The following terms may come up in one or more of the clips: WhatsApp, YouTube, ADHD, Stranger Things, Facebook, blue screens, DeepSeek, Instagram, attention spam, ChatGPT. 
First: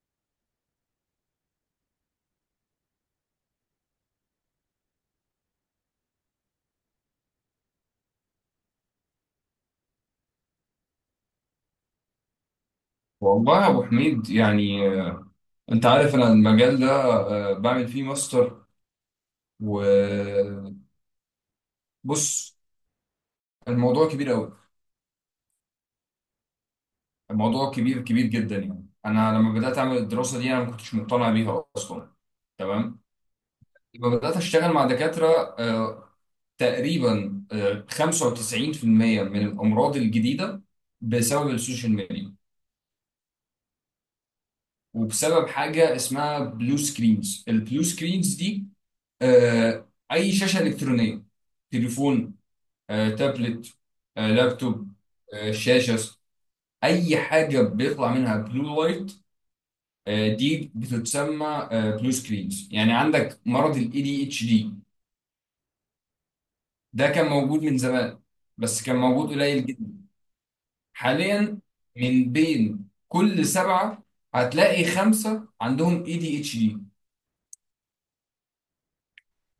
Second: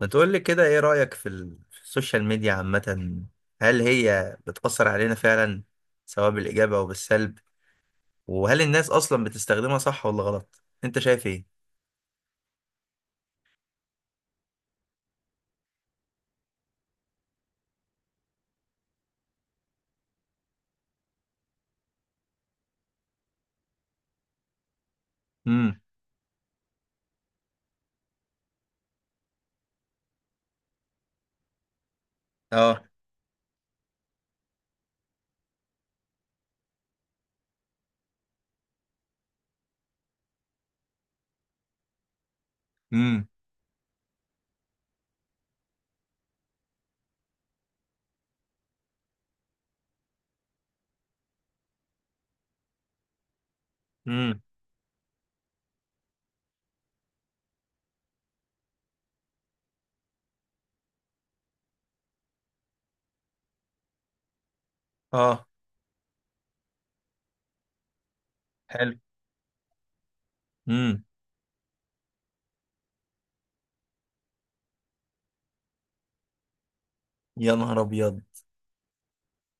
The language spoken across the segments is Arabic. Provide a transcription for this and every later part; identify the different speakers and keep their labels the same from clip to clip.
Speaker 1: ما تقول لي كده، ايه رأيك في السوشيال ميديا عامة؟ هل هي بتأثر علينا فعلا، سواء بالإيجاب أو بالسلب؟ وهل الناس أصلا بتستخدمها صح ولا غلط؟ انت شايف ايه؟
Speaker 2: والله يا ابو حميد يعني انت عارف انا المجال ده بعمل فيه ماستر. وبص، الموضوع كبير قوي.
Speaker 1: امم.
Speaker 2: الموضوع كبير كبير جدا. يعني انا لما بدات اعمل الدراسه دي انا ما كنتش مقتنع بيها اصلا.
Speaker 1: اه.
Speaker 2: تمام، لما بدات اشتغل مع دكاتره، تقريبا 95% من الامراض الجديده بسبب السوشيال ميديا،
Speaker 1: امم.
Speaker 2: وبسبب حاجه اسمها بلو سكرينز. البلو سكرينز دي اي شاشه الكترونيه: تليفون، تابلت،
Speaker 1: امم.
Speaker 2: لابتوب، شاشه، اي حاجه بيطلع منها بلو لايت، دي بتتسمى بلو سكرينز. يعني عندك مرض الاي دي اتش دي،
Speaker 1: اه.
Speaker 2: ده كان موجود من زمان بس
Speaker 1: حلو.
Speaker 2: كان موجود قليل جدا.
Speaker 1: امم.
Speaker 2: حاليا، من بين كل 7 هتلاقي 5 عندهم اي دي اتش دي.
Speaker 1: يا نهار أبيض!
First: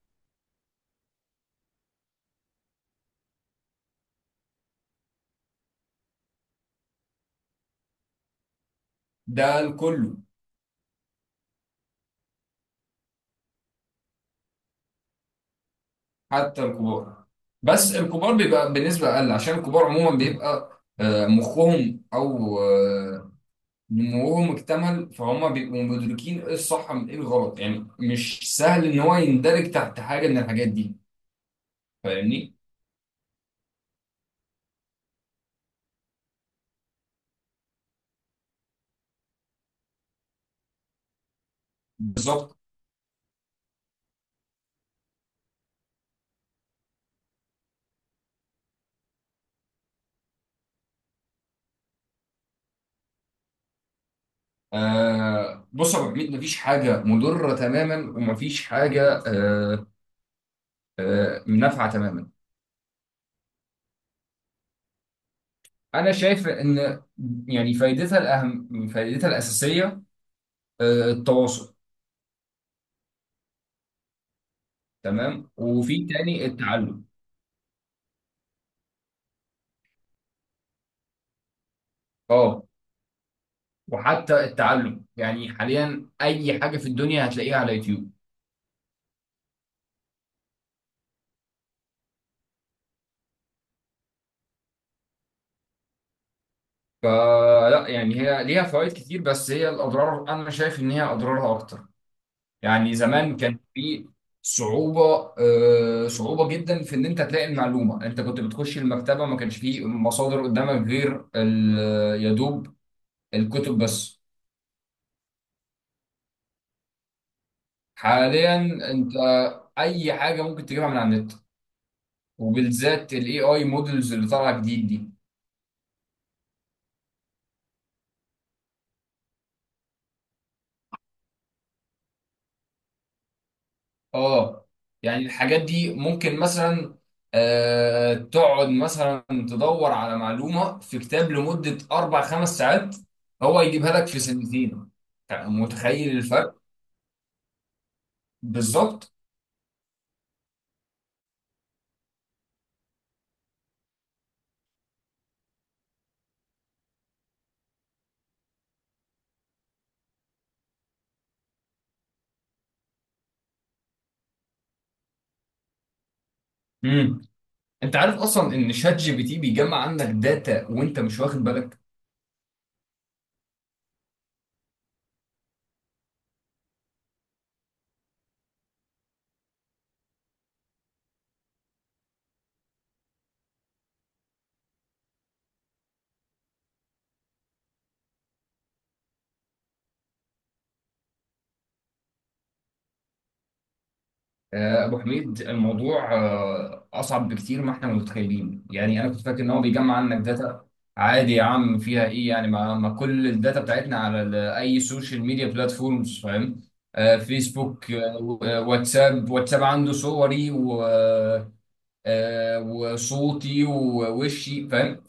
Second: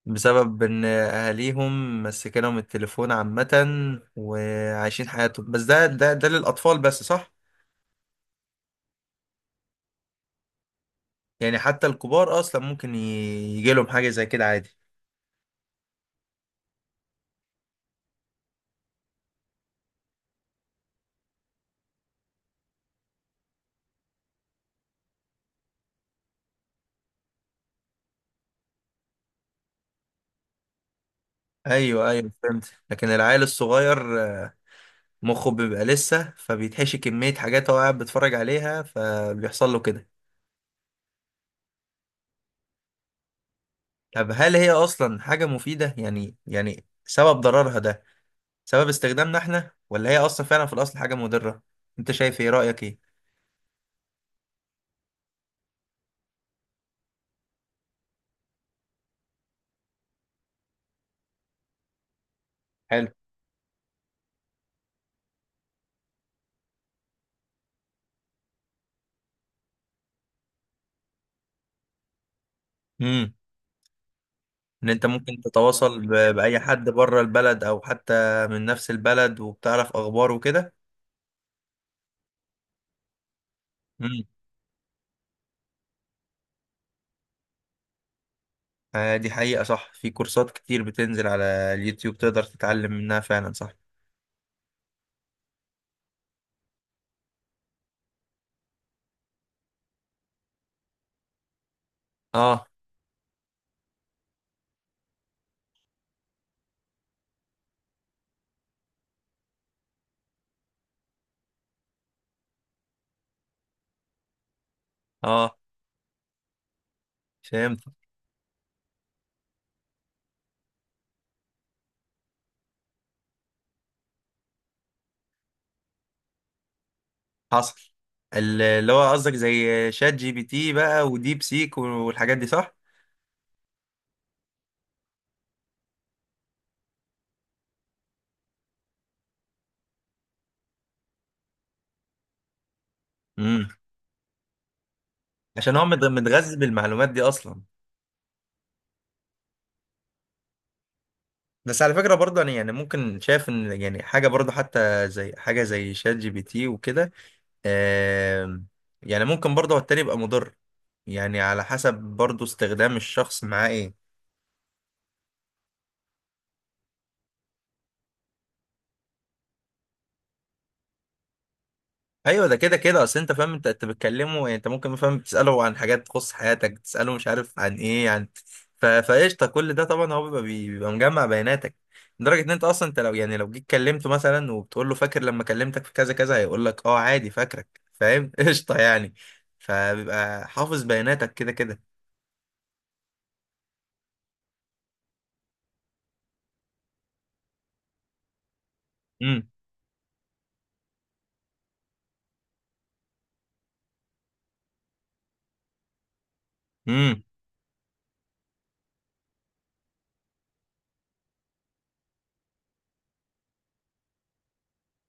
Speaker 1: بسبب ان اهاليهم مسكنهم التليفون عامة، وعايشين حياتهم. بس ده للأطفال بس، صح؟
Speaker 2: ده الكل،
Speaker 1: يعني حتى الكبار أصلا ممكن يجيلهم حاجة زي كده عادي.
Speaker 2: حتى الكبار. بس الكبار بيبقى بنسبة أقل، عشان الكبار عموما بيبقى مخهم أو نموهم اكتمل، فهم بيبقوا مدركين إيه الصح من إيه الغلط. يعني مش سهل إن هو يندرج تحت حاجة من الحاجات دي.
Speaker 1: ايوه، ايوه،
Speaker 2: فاهمني؟
Speaker 1: فهمت. لكن العيل الصغير مخه بيبقى لسه فبيتحشي كمية حاجات هو قاعد بيتفرج عليها، فبيحصل له كده.
Speaker 2: بالظبط.
Speaker 1: طب هل هي اصلا حاجة مفيدة؟ يعني سبب ضررها ده سبب استخدامنا احنا، ولا هي اصلا فعلا في الاصل حاجة مضرة؟ انت شايف ايه؟ رأيك ايه؟
Speaker 2: آه بص يا أبو حميد، مفيش حاجة مضرة تماما ومفيش حاجة نافعة تماما.
Speaker 1: حلو.
Speaker 2: أنا شايف إن يعني فايدتها الأهم، فايدتها الأساسية التواصل.
Speaker 1: امم. ان انت ممكن
Speaker 2: تمام،
Speaker 1: تتواصل
Speaker 2: وفي تاني
Speaker 1: باي حد
Speaker 2: التعلم.
Speaker 1: بره البلد او حتى من نفس البلد، وبتعرف اخباره وكده.
Speaker 2: اه،
Speaker 1: امم.
Speaker 2: وحتى التعلم، يعني حاليا اي حاجه في الدنيا هتلاقيها على يوتيوب.
Speaker 1: دي حقيقة، صح. في كورسات كتير بتنزل على اليوتيوب، تقدر تتعلم منها فعلا، صح.
Speaker 2: فلا، يعني هي ليها فوائد كتير بس هي الاضرار، انا شايف ان هي اضرارها اكتر.
Speaker 1: اه.
Speaker 2: يعني زمان كان في صعوبه، آه صعوبه جدا في ان انت تلاقي المعلومه. انت كنت بتخش المكتبه، ما كانش فيه مصادر قدامك غير يا دوب الكتب بس.
Speaker 1: اه، فهمت.
Speaker 2: حاليا، انت اي حاجه ممكن تجيبها من على النت، وبالذات الاي اي مودلز اللي طالعه جديد دي.
Speaker 1: حصل. اللي هو قصدك زي شات جي بي تي بقى، وديب سيك والحاجات دي، صح؟
Speaker 2: اه، يعني الحاجات دي ممكن مثلا تقعد مثلا تدور على معلومه في كتاب لمده 4 5 ساعات، هو
Speaker 1: امم.
Speaker 2: يجيبها لك في سنتين.
Speaker 1: عشان هو
Speaker 2: متخيل
Speaker 1: متغذي
Speaker 2: الفرق؟
Speaker 1: بالمعلومات دي اصلا.
Speaker 2: بالظبط.
Speaker 1: بس على فكرة برضه انا، يعني ممكن شايف ان، يعني حاجة برضه حتى زي حاجة زي شات جي بي تي وكده. آم، يعني ممكن برضه هو التاني يبقى مضر. يعني على حسب برضه استخدام الشخص معاه ايه.
Speaker 2: امم، انت عارف اصلا ان شات جي بي تي بيجمع عندك داتا وانت مش واخد بالك.
Speaker 1: ايوه، ده كده كده. اصل انت فاهم، انت بتكلمه، يعني انت ممكن، فاهم، تساله عن حاجات تخص حياتك، تساله مش عارف عن ايه، عن... فقشطه كل ده طبعا هو بيبقى بيبقى مجمع بياناتك. لدرجه ان انت اصلا، انت لو يعني لو جيت كلمته مثلا وبتقول له فاكر لما كلمتك في كذا كذا، هيقول لك اه عادي فاكرك، فاهم؟ قشطه يعني. فبيبقى حافظ بياناتك كده كده.
Speaker 2: أبو حميد، الموضوع أصعب بكتير ما إحنا متخيلين. يعني أنا كنت فاكر
Speaker 1: امم.
Speaker 2: إن هو بيجمع عنك داتا عادي، يا عم فيها إيه. يعني ما كل الداتا بتاعتنا على أي سوشيال ميديا بلاتفورمز؟ فاهم،
Speaker 1: امم.
Speaker 2: فيسبوك، واتساب. واتساب عنده صوري وصوتي ووشي، فاهم.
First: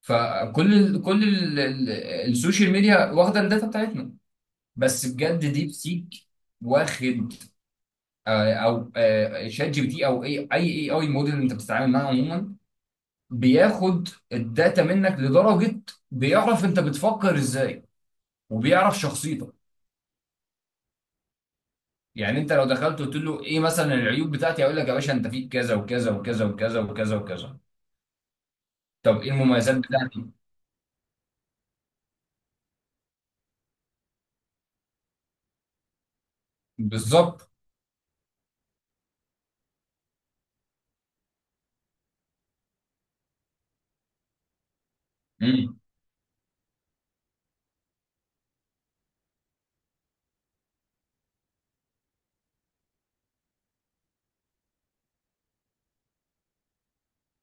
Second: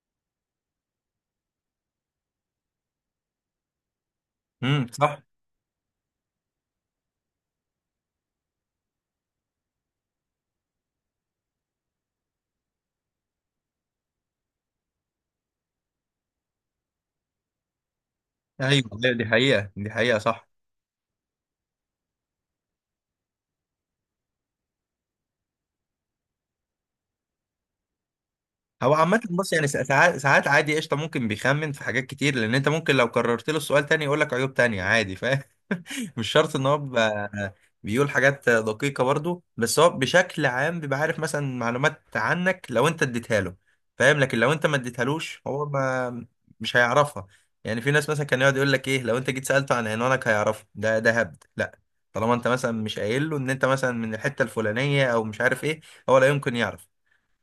Speaker 2: فكل ال كل ال ال السوشيال ميديا واخدة الداتا بتاعتنا.
Speaker 1: امم.
Speaker 2: بس
Speaker 1: صح.
Speaker 2: بجد، ديب سيك واخد، آه، او آه، شات جي بي تي، او اي موديل انت بتتعامل معاه عموما، بياخد الداتا منك لدرجه بيعرف انت بتفكر ازاي،
Speaker 1: ايوه،
Speaker 2: وبيعرف
Speaker 1: ايوه، دي
Speaker 2: شخصيتك.
Speaker 1: حقيقه، دي حقيقه، صح.
Speaker 2: يعني انت لو دخلت قلت له ايه مثلا العيوب بتاعتي، هيقول لك يا باشا انت فيك كذا وكذا وكذا وكذا وكذا وكذا.
Speaker 1: هو عامة،
Speaker 2: طب ايه
Speaker 1: بص، يعني
Speaker 2: المميزات
Speaker 1: ساعات
Speaker 2: بتاعتي؟
Speaker 1: ساعات عادي، قشطة، ممكن بيخمن في حاجات كتير، لأن أنت ممكن لو كررت له السؤال تاني يقول لك عيوب تانية عادي، فاهم. مش شرط إن هو بيبقى-
Speaker 2: بالظبط.
Speaker 1: بيقول حاجات دقيقة برضو. بس هو بشكل عام بيبقى عارف مثلا معلومات عنك لو أنت اديتها له، فاهم؟ لكن لو أنت ما اديتهالوش، هو
Speaker 2: امم،
Speaker 1: ما مش هيعرفها. يعني في ناس مثلا كان يقعد يقول لك إيه، لو أنت جيت سألته عن عنوانك هيعرفه. ده هبد، لا. طالما أنت مثلا مش قايل له إن أنت مثلا من الحتة الفلانية أو مش عارف إيه، هو لا يمكن يعرف.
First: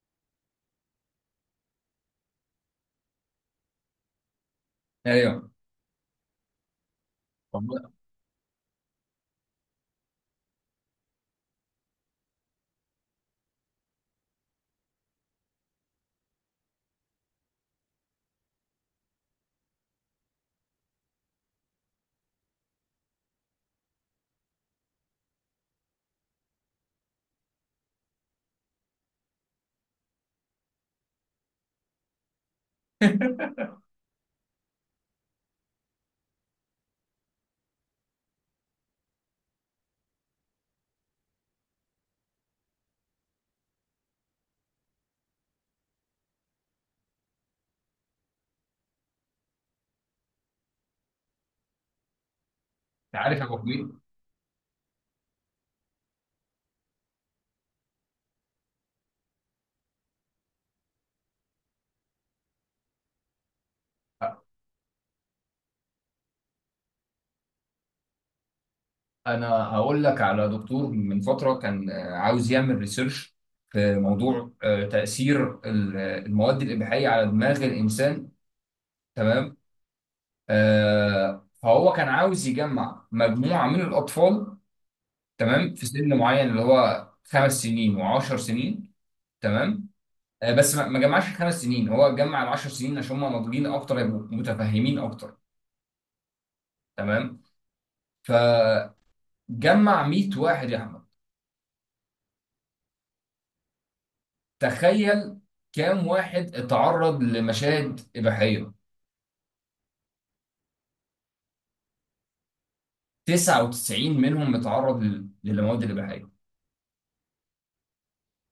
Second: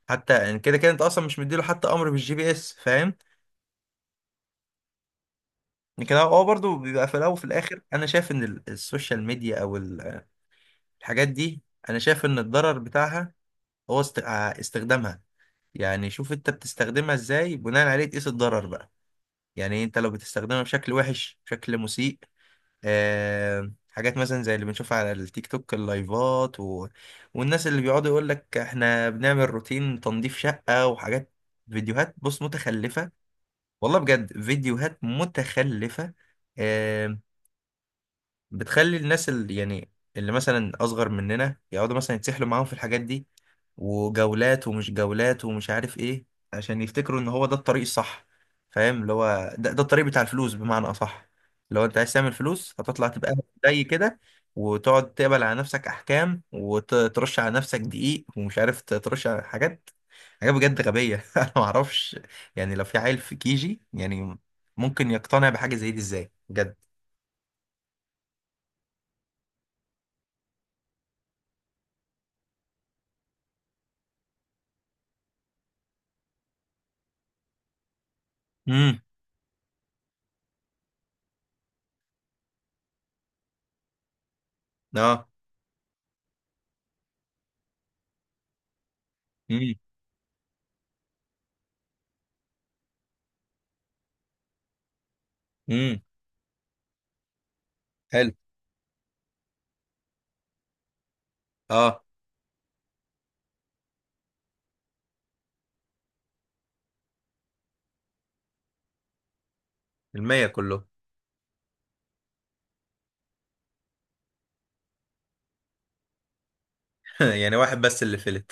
Speaker 1: حتى يعني كده كده انت اصلا مش مديله حتى امر بالجي بي اس، فاهم.
Speaker 2: ايوه.
Speaker 1: لكن هو برضه بيبقى في الاول وفي
Speaker 2: طب
Speaker 1: الاخر،
Speaker 2: انت
Speaker 1: انا شايف ان السوشيال ميديا، او الحاجات دي، انا شايف ان الضرر بتاعها هو استخدامها. يعني شوف انت بتستخدمها ازاي، بناء عليه تقيس الضرر بقى. يعني انت لو بتستخدمها بشكل وحش، بشكل مسيء، حاجات مثلا زي اللي بنشوفها على التيك توك، اللايفات و... والناس اللي بيقعدوا يقول لك احنا بنعمل روتين تنظيف شقة وحاجات. فيديوهات، بص، متخلفة. والله بجد فيديوهات متخلفة. آم، بتخلي الناس، اللي يعني اللي مثلا أصغر مننا، يقعدوا مثلا يتسحلوا معاهم في الحاجات دي، وجولات ومش جولات ومش عارف إيه، عشان يفتكروا إن هو ده الطريق الصح. فاهم، اللي هو ده الطريق بتاع الفلوس، بمعنى أصح. لو أنت عايز تعمل فلوس، هتطلع تبقى
Speaker 2: عارف يا ابو
Speaker 1: زي
Speaker 2: حميد،
Speaker 1: كده، وتقعد تقبل على نفسك أحكام وترش على نفسك دقيق ومش عارف ترش على حاجات. حاجة بجد غبية. أنا معرفش، يعني لو في عيل في كيجي، يعني ممكن يقتنع بحاجة زي دي إزاي، بجد؟
Speaker 2: انا هقول لك على دكتور من فتره كان عاوز يعمل ريسيرش في موضوع تاثير المواد الاباحيه على دماغ الانسان.
Speaker 1: امم.
Speaker 2: تمام، فهو كان عاوز يجمع مجموعه من الاطفال.
Speaker 1: اه.
Speaker 2: تمام، في سن معين، اللي هو 5 سنين و10 سنين.
Speaker 1: امم.
Speaker 2: تمام، بس ما جمعش الـ5 سنين، هو جمع الـ10 سنين عشان هم ناضجين اكتر، يبقوا متفهمين اكتر.
Speaker 1: امم.
Speaker 2: تمام،
Speaker 1: حلو.
Speaker 2: فجمع 100 واحد يا احمد.
Speaker 1: اه.
Speaker 2: تخيل، كام واحد اتعرض لمشاهد إباحية؟
Speaker 1: 100 كله؟
Speaker 2: 99 منهم اتعرض للمواد الإباحية،
Speaker 1: يعني واحد بس اللي فلت.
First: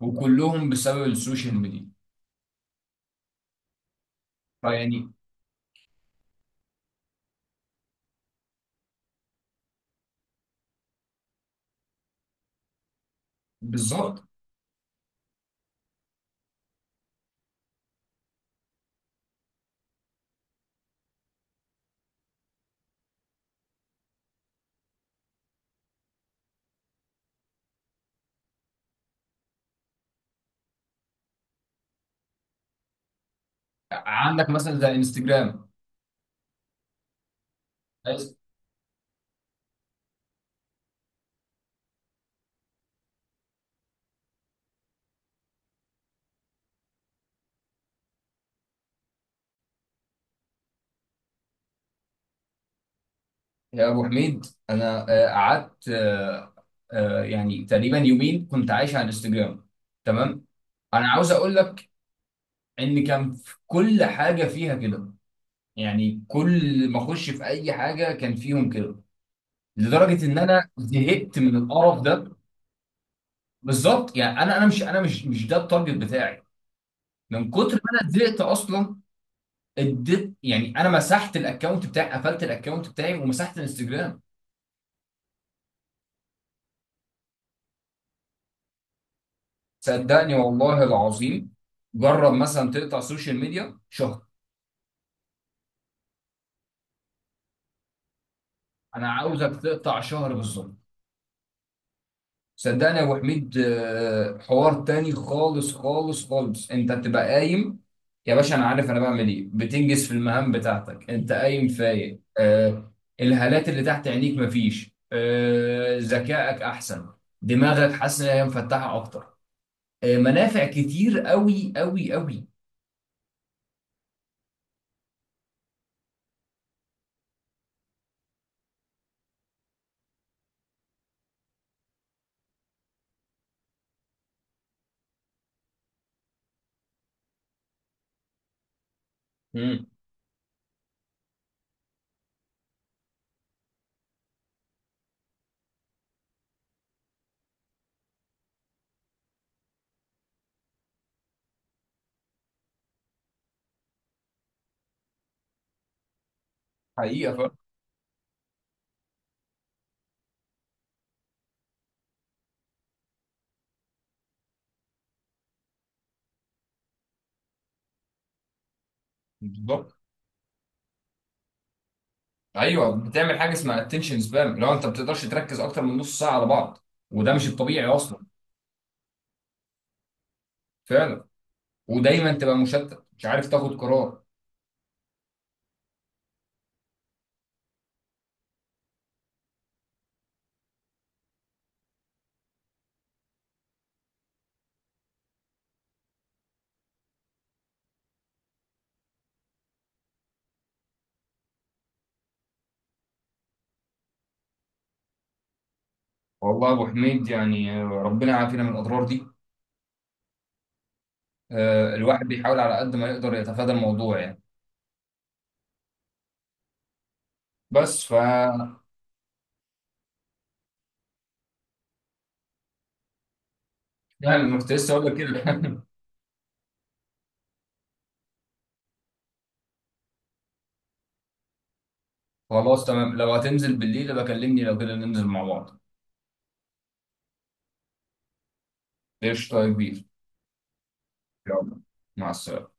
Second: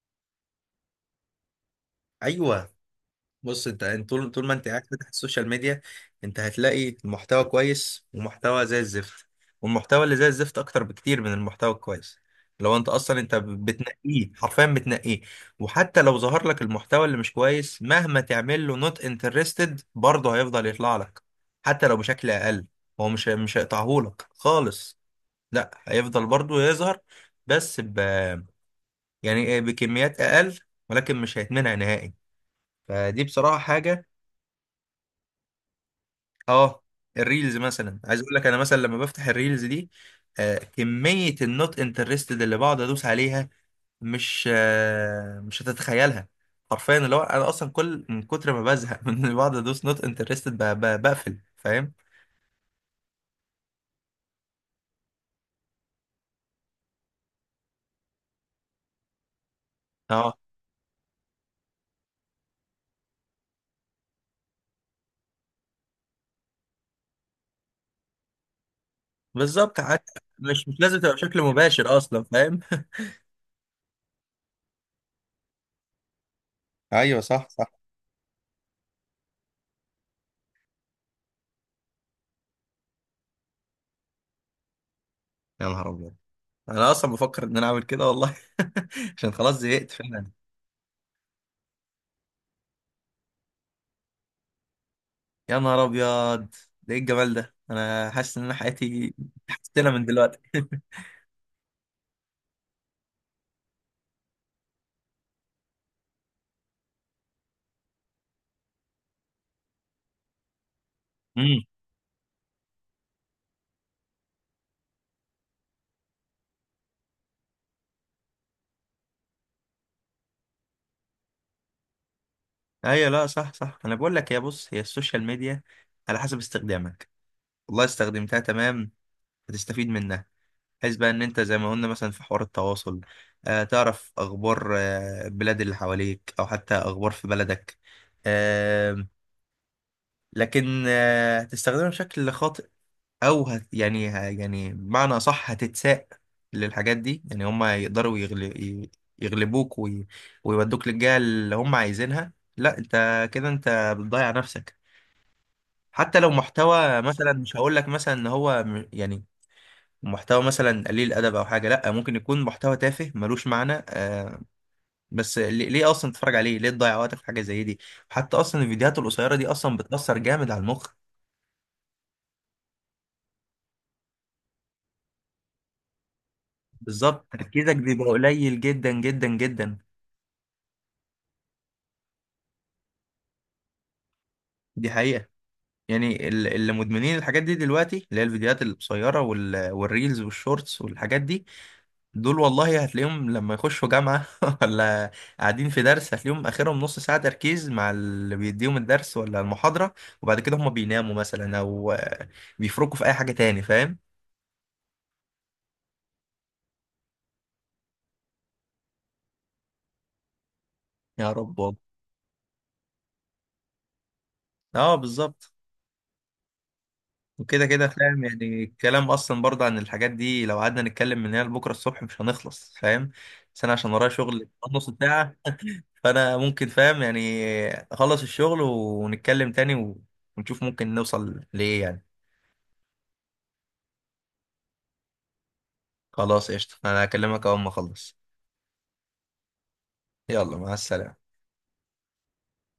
Speaker 2: وكلهم بسبب السوشيال ميديا.
Speaker 1: أيوه. بص انت طول طول ما انت قاعد فاتح
Speaker 2: فيعني
Speaker 1: السوشيال ميديا، انت هتلاقي محتوى كويس ومحتوى زي الزفت. والمحتوى اللي زي الزفت اكتر بكتير من المحتوى الكويس. لو انت اصلا انت
Speaker 2: بالظبط.
Speaker 1: بتنقيه، حرفيا بتنقيه. وحتى لو ظهر لك المحتوى اللي مش كويس، مهما تعمل له نوت انترستد، برضه هيفضل يطلع لك، حتى لو بشكل اقل. هو مش هيقطعهولك خالص. لا، هيفضل برضه يظهر. بس ب يعني إيه، بكميات اقل، ولكن مش هيتمنع نهائي. فدي بصراحة حاجة.
Speaker 2: عندك مثلا زي انستجرام.
Speaker 1: اه. الريلز مثلا، عايز اقول لك، انا مثلا لما بفتح الريلز دي، كمية النوت انترستد اللي بقعد ادوس عليها، مش هتتخيلها. حرفيا اللي هو انا اصلا كل، من كتر ما بزهق من اللي بقعد ادوس نوت انترستد، بقفل، فاهم.
Speaker 2: يا أبو حميد، أنا قعدت، يعني تقريبا يومين كنت عايش على انستجرام.
Speaker 1: اه،
Speaker 2: تمام، أنا عاوز أقول لك إن كان في كل حاجة فيها كده. يعني كل ما أخش في أي حاجة كان فيهم كده،
Speaker 1: بالظبط. حتى
Speaker 2: لدرجه ان
Speaker 1: مش
Speaker 2: انا
Speaker 1: مش لازم تبقى
Speaker 2: زهقت
Speaker 1: بشكل
Speaker 2: من
Speaker 1: مباشر
Speaker 2: القرف
Speaker 1: اصلا،
Speaker 2: ده.
Speaker 1: فاهم.
Speaker 2: بالظبط. يعني انا مش ده التارجت بتاعي.
Speaker 1: ايوه، صح،
Speaker 2: من كتر
Speaker 1: صح.
Speaker 2: ما انا زهقت اصلا، اديت، يعني انا مسحت الاكونت بتاعي، قفلت الاكونت بتاعي ومسحت الانستجرام.
Speaker 1: يا نهار ابيض! انا اصلا بفكر ان انا اعمل كده والله. عشان خلاص زهقت فعلا.
Speaker 2: صدقني والله العظيم، جرب مثلا تقطع سوشيال ميديا شهر.
Speaker 1: يا نهار ابيض! ده ايه الجمال ده! انا حاسس ان انا
Speaker 2: انا
Speaker 1: حياتي...
Speaker 2: عاوزك
Speaker 1: حسنا،
Speaker 2: تقطع
Speaker 1: من
Speaker 2: شهر
Speaker 1: دلوقتي.
Speaker 2: بالظبط. صدقني يا ابو حميد، حوار تاني خالص خالص خالص. انت بتبقى قايم يا باشا انا عارف انا بعمل ايه، بتنجز في المهام بتاعتك، انت
Speaker 1: امم.
Speaker 2: قايم فايق، الهالات اللي تحت عينيك مفيش، ذكائك احسن، دماغك حاسس ان هي مفتحه اكتر. منافع كتير قوي قوي قوي.
Speaker 1: ايوه، لا، صح، صح، انا بقول لك، يا، بص، هي السوشيال ميديا على حسب استخدامك. والله استخدمتها تمام، هتستفيد منها، بحيث بقى ان انت زي ما قلنا مثلا في حوار التواصل، تعرف اخبار البلاد اللي حواليك او حتى اخبار في بلدك. آه
Speaker 2: امم،
Speaker 1: لكن هتستخدمها بشكل خاطئ، او يعني، يعني بمعنى صح، هتتساق للحاجات دي. يعني هم يقدروا يغلبوك ويودوك للجهة اللي هم عايزينها. لا، انت كده انت بتضيع نفسك. حتى لو محتوى مثلا،
Speaker 2: حقيقه فعلا.
Speaker 1: مش هقول لك مثلا ان هو يعني محتوى مثلا قليل ادب او حاجه، لا، ممكن يكون محتوى تافه ملوش معنى. بس ليه اصلا تتفرج عليه؟ ليه تضيع وقتك في حاجه زي دي؟ حتى اصلا الفيديوهات القصيره دي اصلا
Speaker 2: بالظبط.
Speaker 1: بتاثر جامد على المخ.
Speaker 2: ايوه، بتعمل حاجه اسمها اتنشن سبام. لو انت ما بتقدرش تركز اكتر من نص ساعه على بعض،
Speaker 1: بالظبط،
Speaker 2: وده مش
Speaker 1: تركيزك
Speaker 2: الطبيعي
Speaker 1: بيبقى
Speaker 2: اصلا.
Speaker 1: قليل جدا جدا جدا.
Speaker 2: فعلا، ودايما تبقى مشتت، مش عارف تاخد قرار.
Speaker 1: دي حقيقه. يعني اللي مدمنين الحاجات دي دلوقتي، اللي هي الفيديوهات القصيرة والريلز والشورتس والحاجات دي، دول والله هتلاقيهم لما يخشوا جامعة ولا قاعدين في درس، هتلاقيهم آخرهم نص ساعة تركيز مع اللي بيديهم الدرس ولا المحاضرة. وبعد كده هم بيناموا مثلا أو بيفركوا في أي حاجة تاني، فاهم؟
Speaker 2: والله يا ابو حميد يعني ربنا يعافينا من الاضرار دي.
Speaker 1: يا رب، والله.
Speaker 2: الواحد بيحاول على قد ما يقدر يتفادى الموضوع يعني.
Speaker 1: اه، بالظبط. وكده كده
Speaker 2: بس ف
Speaker 1: فاهم، يعني الكلام اصلا برضه عن الحاجات دي لو قعدنا نتكلم من هنا لبكره الصبح مش هنخلص، فاهم. بس انا عشان ورايا
Speaker 2: يعني
Speaker 1: شغل،
Speaker 2: أنا كنت
Speaker 1: نص
Speaker 2: لسه اقول لك
Speaker 1: ساعه،
Speaker 2: كده.
Speaker 1: فانا ممكن، فاهم، يعني اخلص الشغل ونتكلم تاني ونشوف ممكن نوصل لايه، يعني.
Speaker 2: خلاص تمام، لو هتنزل بالليل بكلمني لو كده ننزل مع بعض.
Speaker 1: خلاص، قشطة، انا هكلمك اول ما اخلص.
Speaker 2: قشطه يا كبير.
Speaker 1: يلا، مع السلامة.
Speaker 2: يلا مع السلامه.